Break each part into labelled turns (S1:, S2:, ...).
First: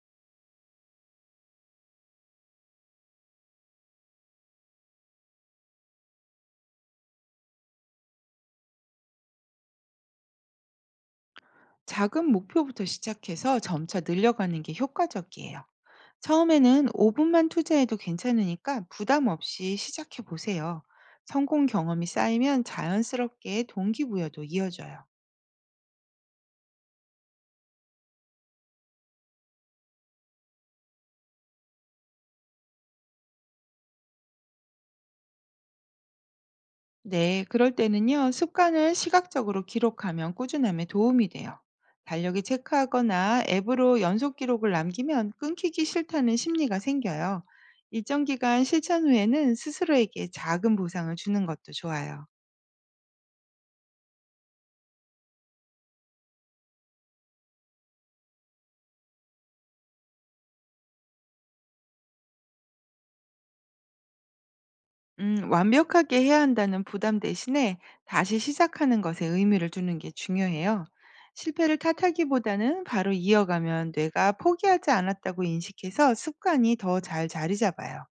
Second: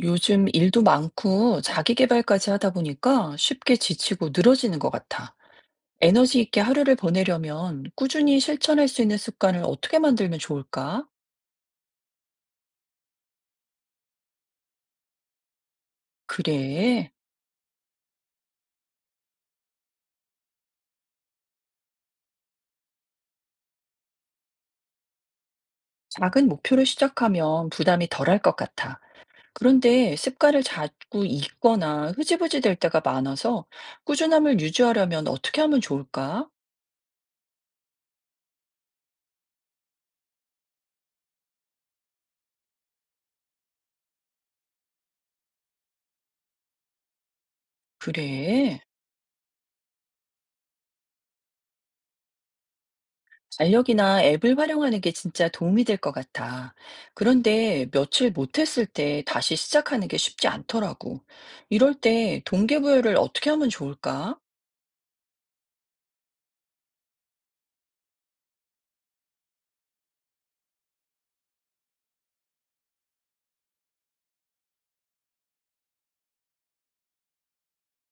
S1: 요즘 일도 많고 자기 개발까지 하다 보니까 쉽게 지치고 늘어지는 것 같아. 에너지 있게 하루를 보내려면 꾸준히 실천할 수 있는 습관을 어떻게 만들면 좋을까?
S2: 작은 목표부터 시작해서 점차 늘려가는 게 효과적이에요. 처음에는
S1: 그래.
S2: 5분만 투자해도 괜찮으니까 부담 없이 시작해 보세요. 성공 경험이 쌓이면 자연스럽게 동기부여도 이어져요.
S1: 작은 목표를 시작하면 부담이 덜할 것 같아. 그런데 습관을 자꾸 잊거나 흐지부지 될 때가 많아서 꾸준함을 유지하려면 어떻게 하면 좋을까?
S2: 네, 그럴 때는요, 습관을 시각적으로 기록하면 꾸준함에 도움이 돼요. 달력에 체크하거나 앱으로 연속 기록을 남기면 끊기기 싫다는 심리가 생겨요. 일정 기간
S1: 그래.
S2: 실천 후에는 스스로에게 작은 보상을 주는 것도 좋아요.
S1: 달력이나 앱을 활용하는 게 진짜 도움이 될 것 같아. 그런데 며칠 못했을 때 다시 시작하는 게 쉽지 않더라고. 이럴 때 동기부여를 어떻게 하면 좋을까?
S2: 완벽하게 해야 한다는 부담 대신에 다시 시작하는 것에 의미를 두는 게 중요해요. 실패를 탓하기보다는 바로 이어가면 뇌가 포기하지 않았다고 인식해서 습관이 더 잘 자리 잡아요.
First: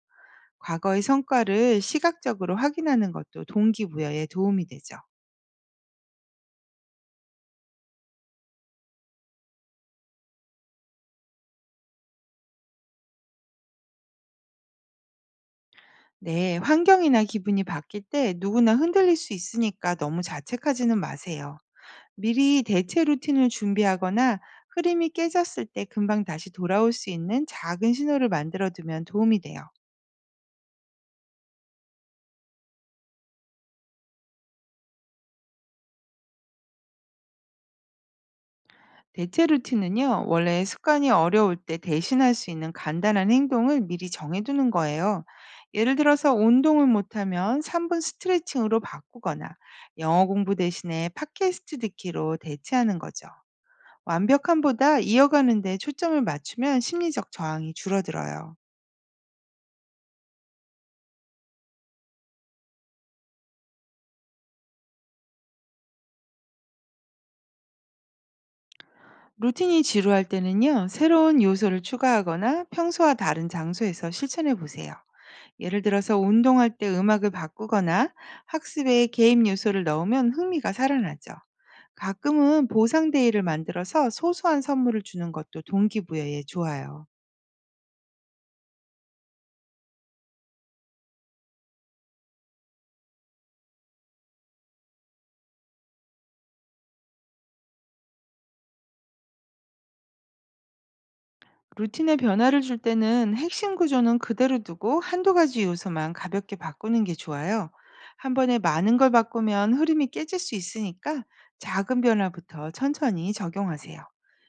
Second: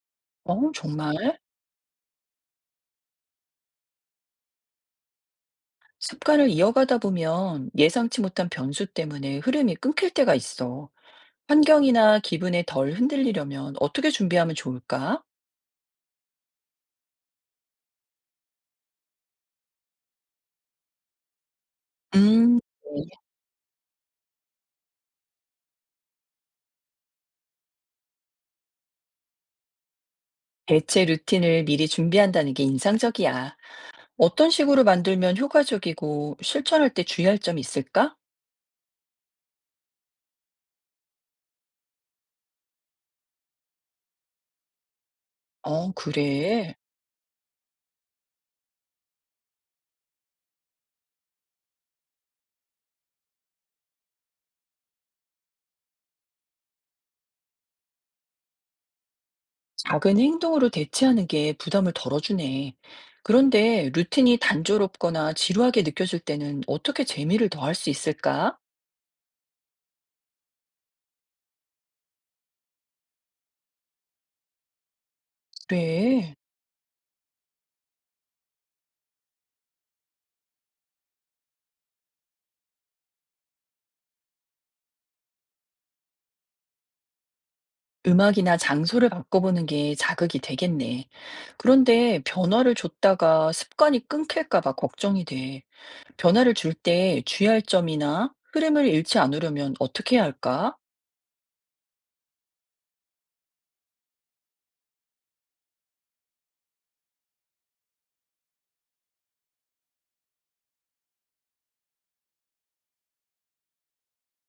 S1: 어,
S2: 과거의
S1: 정말?
S2: 성과를 시각적으로 확인하는 것도 동기부여에 도움이 되죠.
S1: 습관을 이어가다 보면 예상치 못한 변수 때문에 흐름이 끊길 때가 있어. 환경이나 기분에 덜 흔들리려면 어떻게 준비하면 좋을까?
S2: 네, 환경이나 기분이 바뀔 때 누구나 흔들릴 수 있으니까 너무 자책하지는 마세요.
S1: 음,
S2: 미리 대체 루틴을 준비하거나 흐름이 깨졌을 때 금방 다시 돌아올 수 있는 작은 신호를 만들어 두면 도움이 돼요.
S1: 대체 루틴을 미리 준비한다는 게 인상적이야. 어떤 식으로 만들면 효과적이고 실천할 때 주의할 점이 있을까?
S2: 대체 루틴은요, 원래 습관이 어려울 때 대신할 수 있는 간단한 행동을 미리 정해두는 거예요.
S1: 어,
S2: 예를 들어서
S1: 그래.
S2: 운동을 못하면 3분 스트레칭으로 바꾸거나 영어 공부 대신에 팟캐스트 듣기로 대체하는 거죠. 완벽함보다 이어가는 데 초점을 맞추면 심리적 저항이 줄어들어요.
S1: 작은 행동으로 대체하는 게 부담을 덜어주네. 그런데 루틴이 단조롭거나 지루하게 느껴질 때는 어떻게 재미를 더할 수 있을까?
S2: 루틴이 지루할 때는요, 새로운 요소를 추가하거나 평소와 다른 장소에서 실천해 보세요. 예를 들어서
S1: 그래.
S2: 운동할 때 음악을 바꾸거나 학습에 게임 요소를 넣으면 흥미가 살아나죠. 가끔은 보상데이를 만들어서 소소한 선물을 주는 것도 동기부여에 좋아요.
S1: 음악이나 장소를 바꿔보는 게 자극이 되겠네. 그런데 변화를 줬다가 습관이 끊길까 봐 걱정이 돼. 변화를 줄 때 주의할 점이나 흐름을 잃지 않으려면 어떻게 해야 할까?
S2: 루틴에 변화를 줄 때는 핵심 구조는 그대로 두고 한두 가지 요소만 가볍게 바꾸는 게 좋아요. 한 번에 많은 걸 바꾸면 흐름이 깨질 수 있으니까 작은 변화부터 천천히 적용하세요.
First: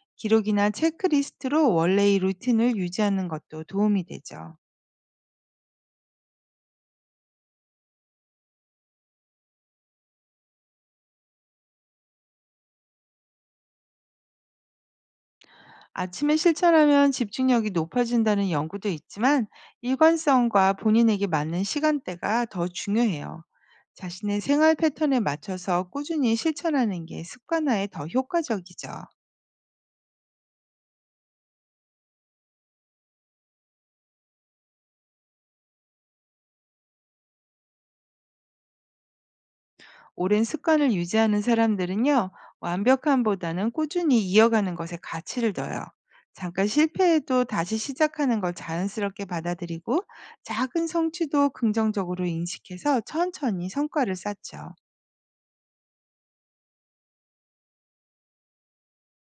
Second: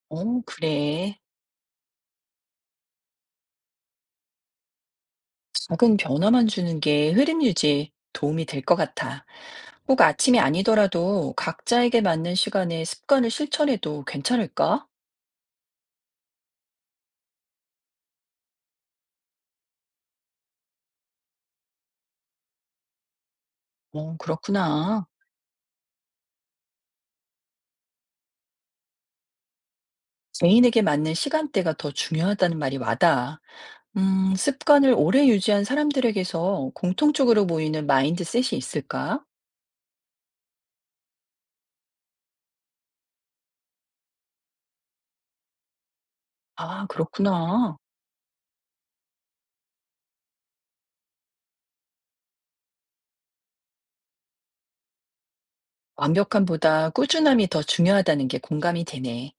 S1: 어,
S2: 기록이나
S1: 그래.
S2: 체크리스트로 원래의 루틴을 유지하는 것도 도움이 되죠.
S1: 작은 변화만 주는 게 흐름 유지에 도움이 될 것 같아. 꼭 아침이 아니더라도 각자에게 맞는 시간에 습관을 실천해도 괜찮을까?
S2: 아침에 실천하면 집중력이 높아진다는 연구도 있지만 일관성과 본인에게 맞는 시간대가 더 중요해요.
S1: 어,
S2: 자신의 생활
S1: 그렇구나.
S2: 패턴에 맞춰서 꾸준히 실천하는 게 습관화에 더 효과적이죠.
S1: 개인에게 맞는 시간대가 더 중요하다는 말이 와닿아. 습관을 오래 유지한 사람들에게서 공통적으로 보이는 마인드셋이 있을까?
S2: 오랜 습관을 유지하는 사람들은요, 완벽함보다는 꾸준히 이어가는 것에 가치를 둬요. 잠깐
S1: 아,
S2: 실패해도 다시
S1: 그렇구나.
S2: 시작하는 걸 자연스럽게 받아들이고 작은 성취도 긍정적으로 인식해서 천천히 성과를 쌓죠.
S1: 완벽함보다 꾸준함이 더 중요하다는 게 공감이 되네.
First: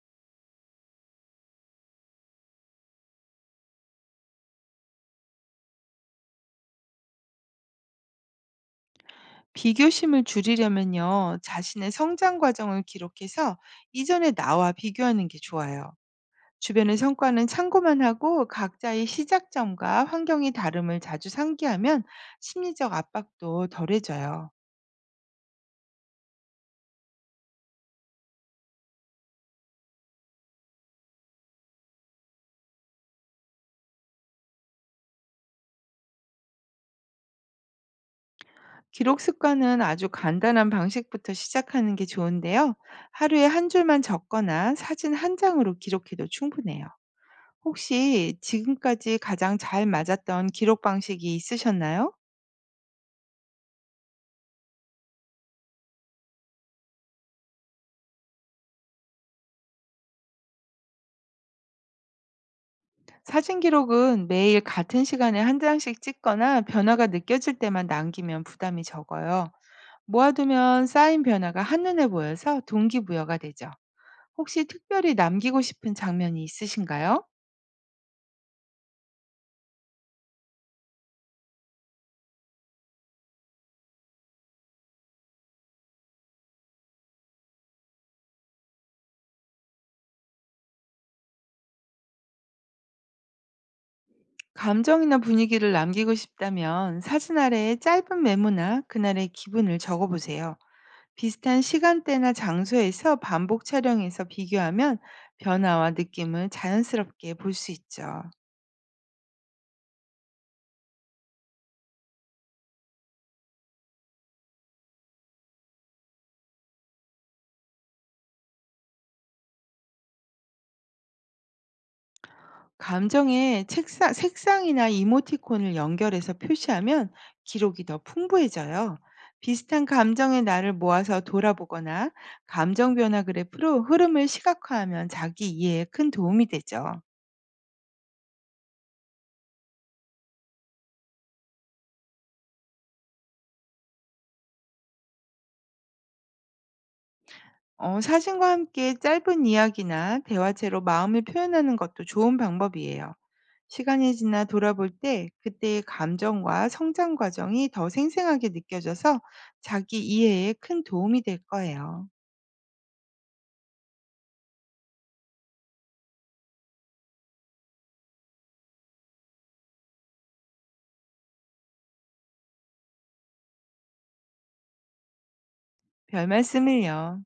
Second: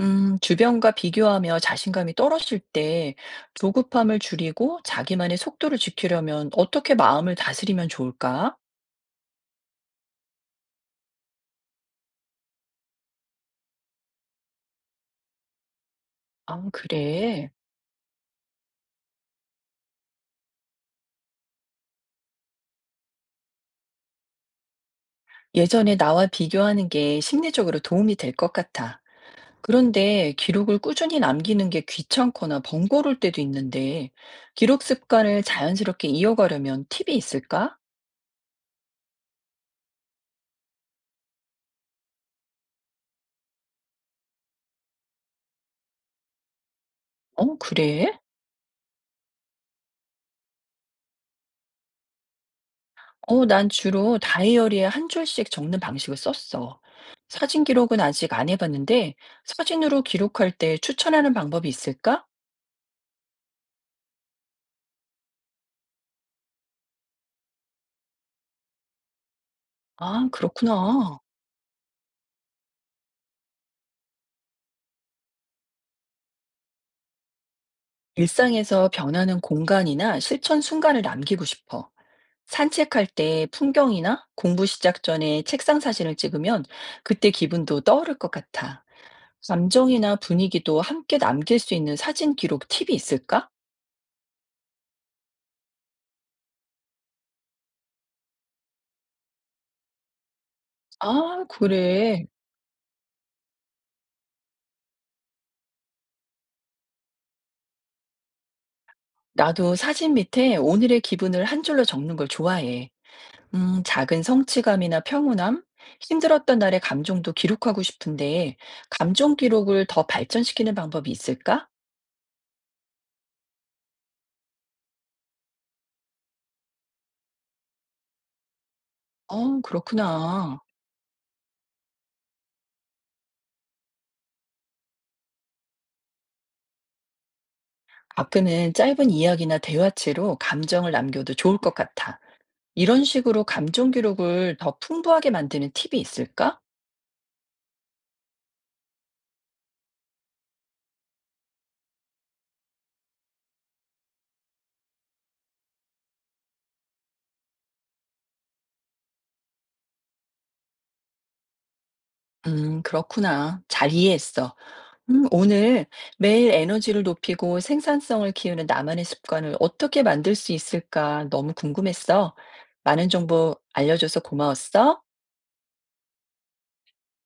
S1: 주변과 비교하며 자신감이 떨어질 때 조급함을 줄이고 자기만의 속도를 지키려면 어떻게 마음을 다스리면 좋을까?
S2: 비교심을 줄이려면요, 자신의 성장 과정을 기록해서 이전의 나와 비교하는 게 좋아요.
S1: 아,
S2: 주변의 성과는
S1: 그래.
S2: 참고만 하고 각자의 시작점과 환경이 다름을 자주 상기하면 심리적 압박도 덜해져요.
S1: 예전에 나와 비교하는 게 심리적으로 도움이 될 것 같아. 그런데 기록을 꾸준히 남기는 게 귀찮거나 번거로울 때도 있는데 기록 습관을 자연스럽게 이어가려면 팁이 있을까?
S2: 기록 습관은 아주 간단한 방식부터 시작하는 게 좋은데요. 하루에 한 줄만 적거나 사진 한 장으로 기록해도 충분해요.
S1: 어, 그래?
S2: 혹시 지금까지 가장 잘 맞았던 기록 방식이 있으셨나요?
S1: 어 난 주로 다이어리에 한 줄씩 적는 방식을 썼어. 사진 기록은 아직 안 해 봤는데 사진으로 기록할 때 추천하는 방법이 있을까?
S2: 사진 기록은 매일 같은 시간에 한 장씩 찍거나 변화가 느껴질 때만 남기면 부담이 적어요.
S1: 아,
S2: 모아두면
S1: 그렇구나.
S2: 쌓인 변화가 한눈에 보여서 동기부여가 되죠. 혹시 특별히 남기고 싶은 장면이 있으신가요?
S1: 일상에서 변하는 공간이나 실천 순간을 남기고 싶어. 산책할 때 풍경이나 공부 시작 전에 책상 사진을 찍으면 그때 기분도 떠오를 것 같아. 감정이나 분위기도 함께 남길 수 있는 사진 기록 팁이 있을까?
S2: 감정이나 분위기를 남기고 싶다면 사진 아래에 짧은 메모나 그날의 기분을 적어보세요.
S1: 아,
S2: 비슷한
S1: 그래.
S2: 시간대나 장소에서 반복 촬영해서 비교하면 변화와 느낌을 자연스럽게 볼 수 있죠.
S1: 나도 사진 밑에 오늘의 기분을 한 줄로 적는 걸 좋아해. 작은 성취감이나 평온함, 힘들었던 날의 감정도 기록하고 싶은데, 감정 기록을 더 발전시키는 방법이 있을까?
S2: 감정에 책상, 색상이나 이모티콘을 연결해서 표시하면 기록이 더 풍부해져요.
S1: 어,
S2: 비슷한 감정의
S1: 그렇구나.
S2: 나를 모아서 돌아보거나 감정 변화 그래프로 흐름을 시각화하면 자기 이해에 큰 도움이 되죠.
S1: 가끔은 짧은 이야기나 대화체로 감정을 남겨도 좋을 것 같아. 이런 식으로 감정 기록을 더 풍부하게 만드는 팁이 있을까?
S2: 어, 사진과 함께 짧은 이야기나 대화체로 마음을 표현하는 것도 좋은 방법이에요. 시간이 지나 돌아볼 때 그때의 감정과 성장 과정이 더 생생하게 느껴져서 자기 이해에 큰 도움이 될 거예요.
S1: 그렇구나. 잘 이해했어. 오늘 매일 에너지를 높이고 생산성을 키우는 나만의 습관을 어떻게 만들 수 있을까 너무 궁금했어. 많은 정보 알려줘서 고마웠어.
S2: 별 말씀을요.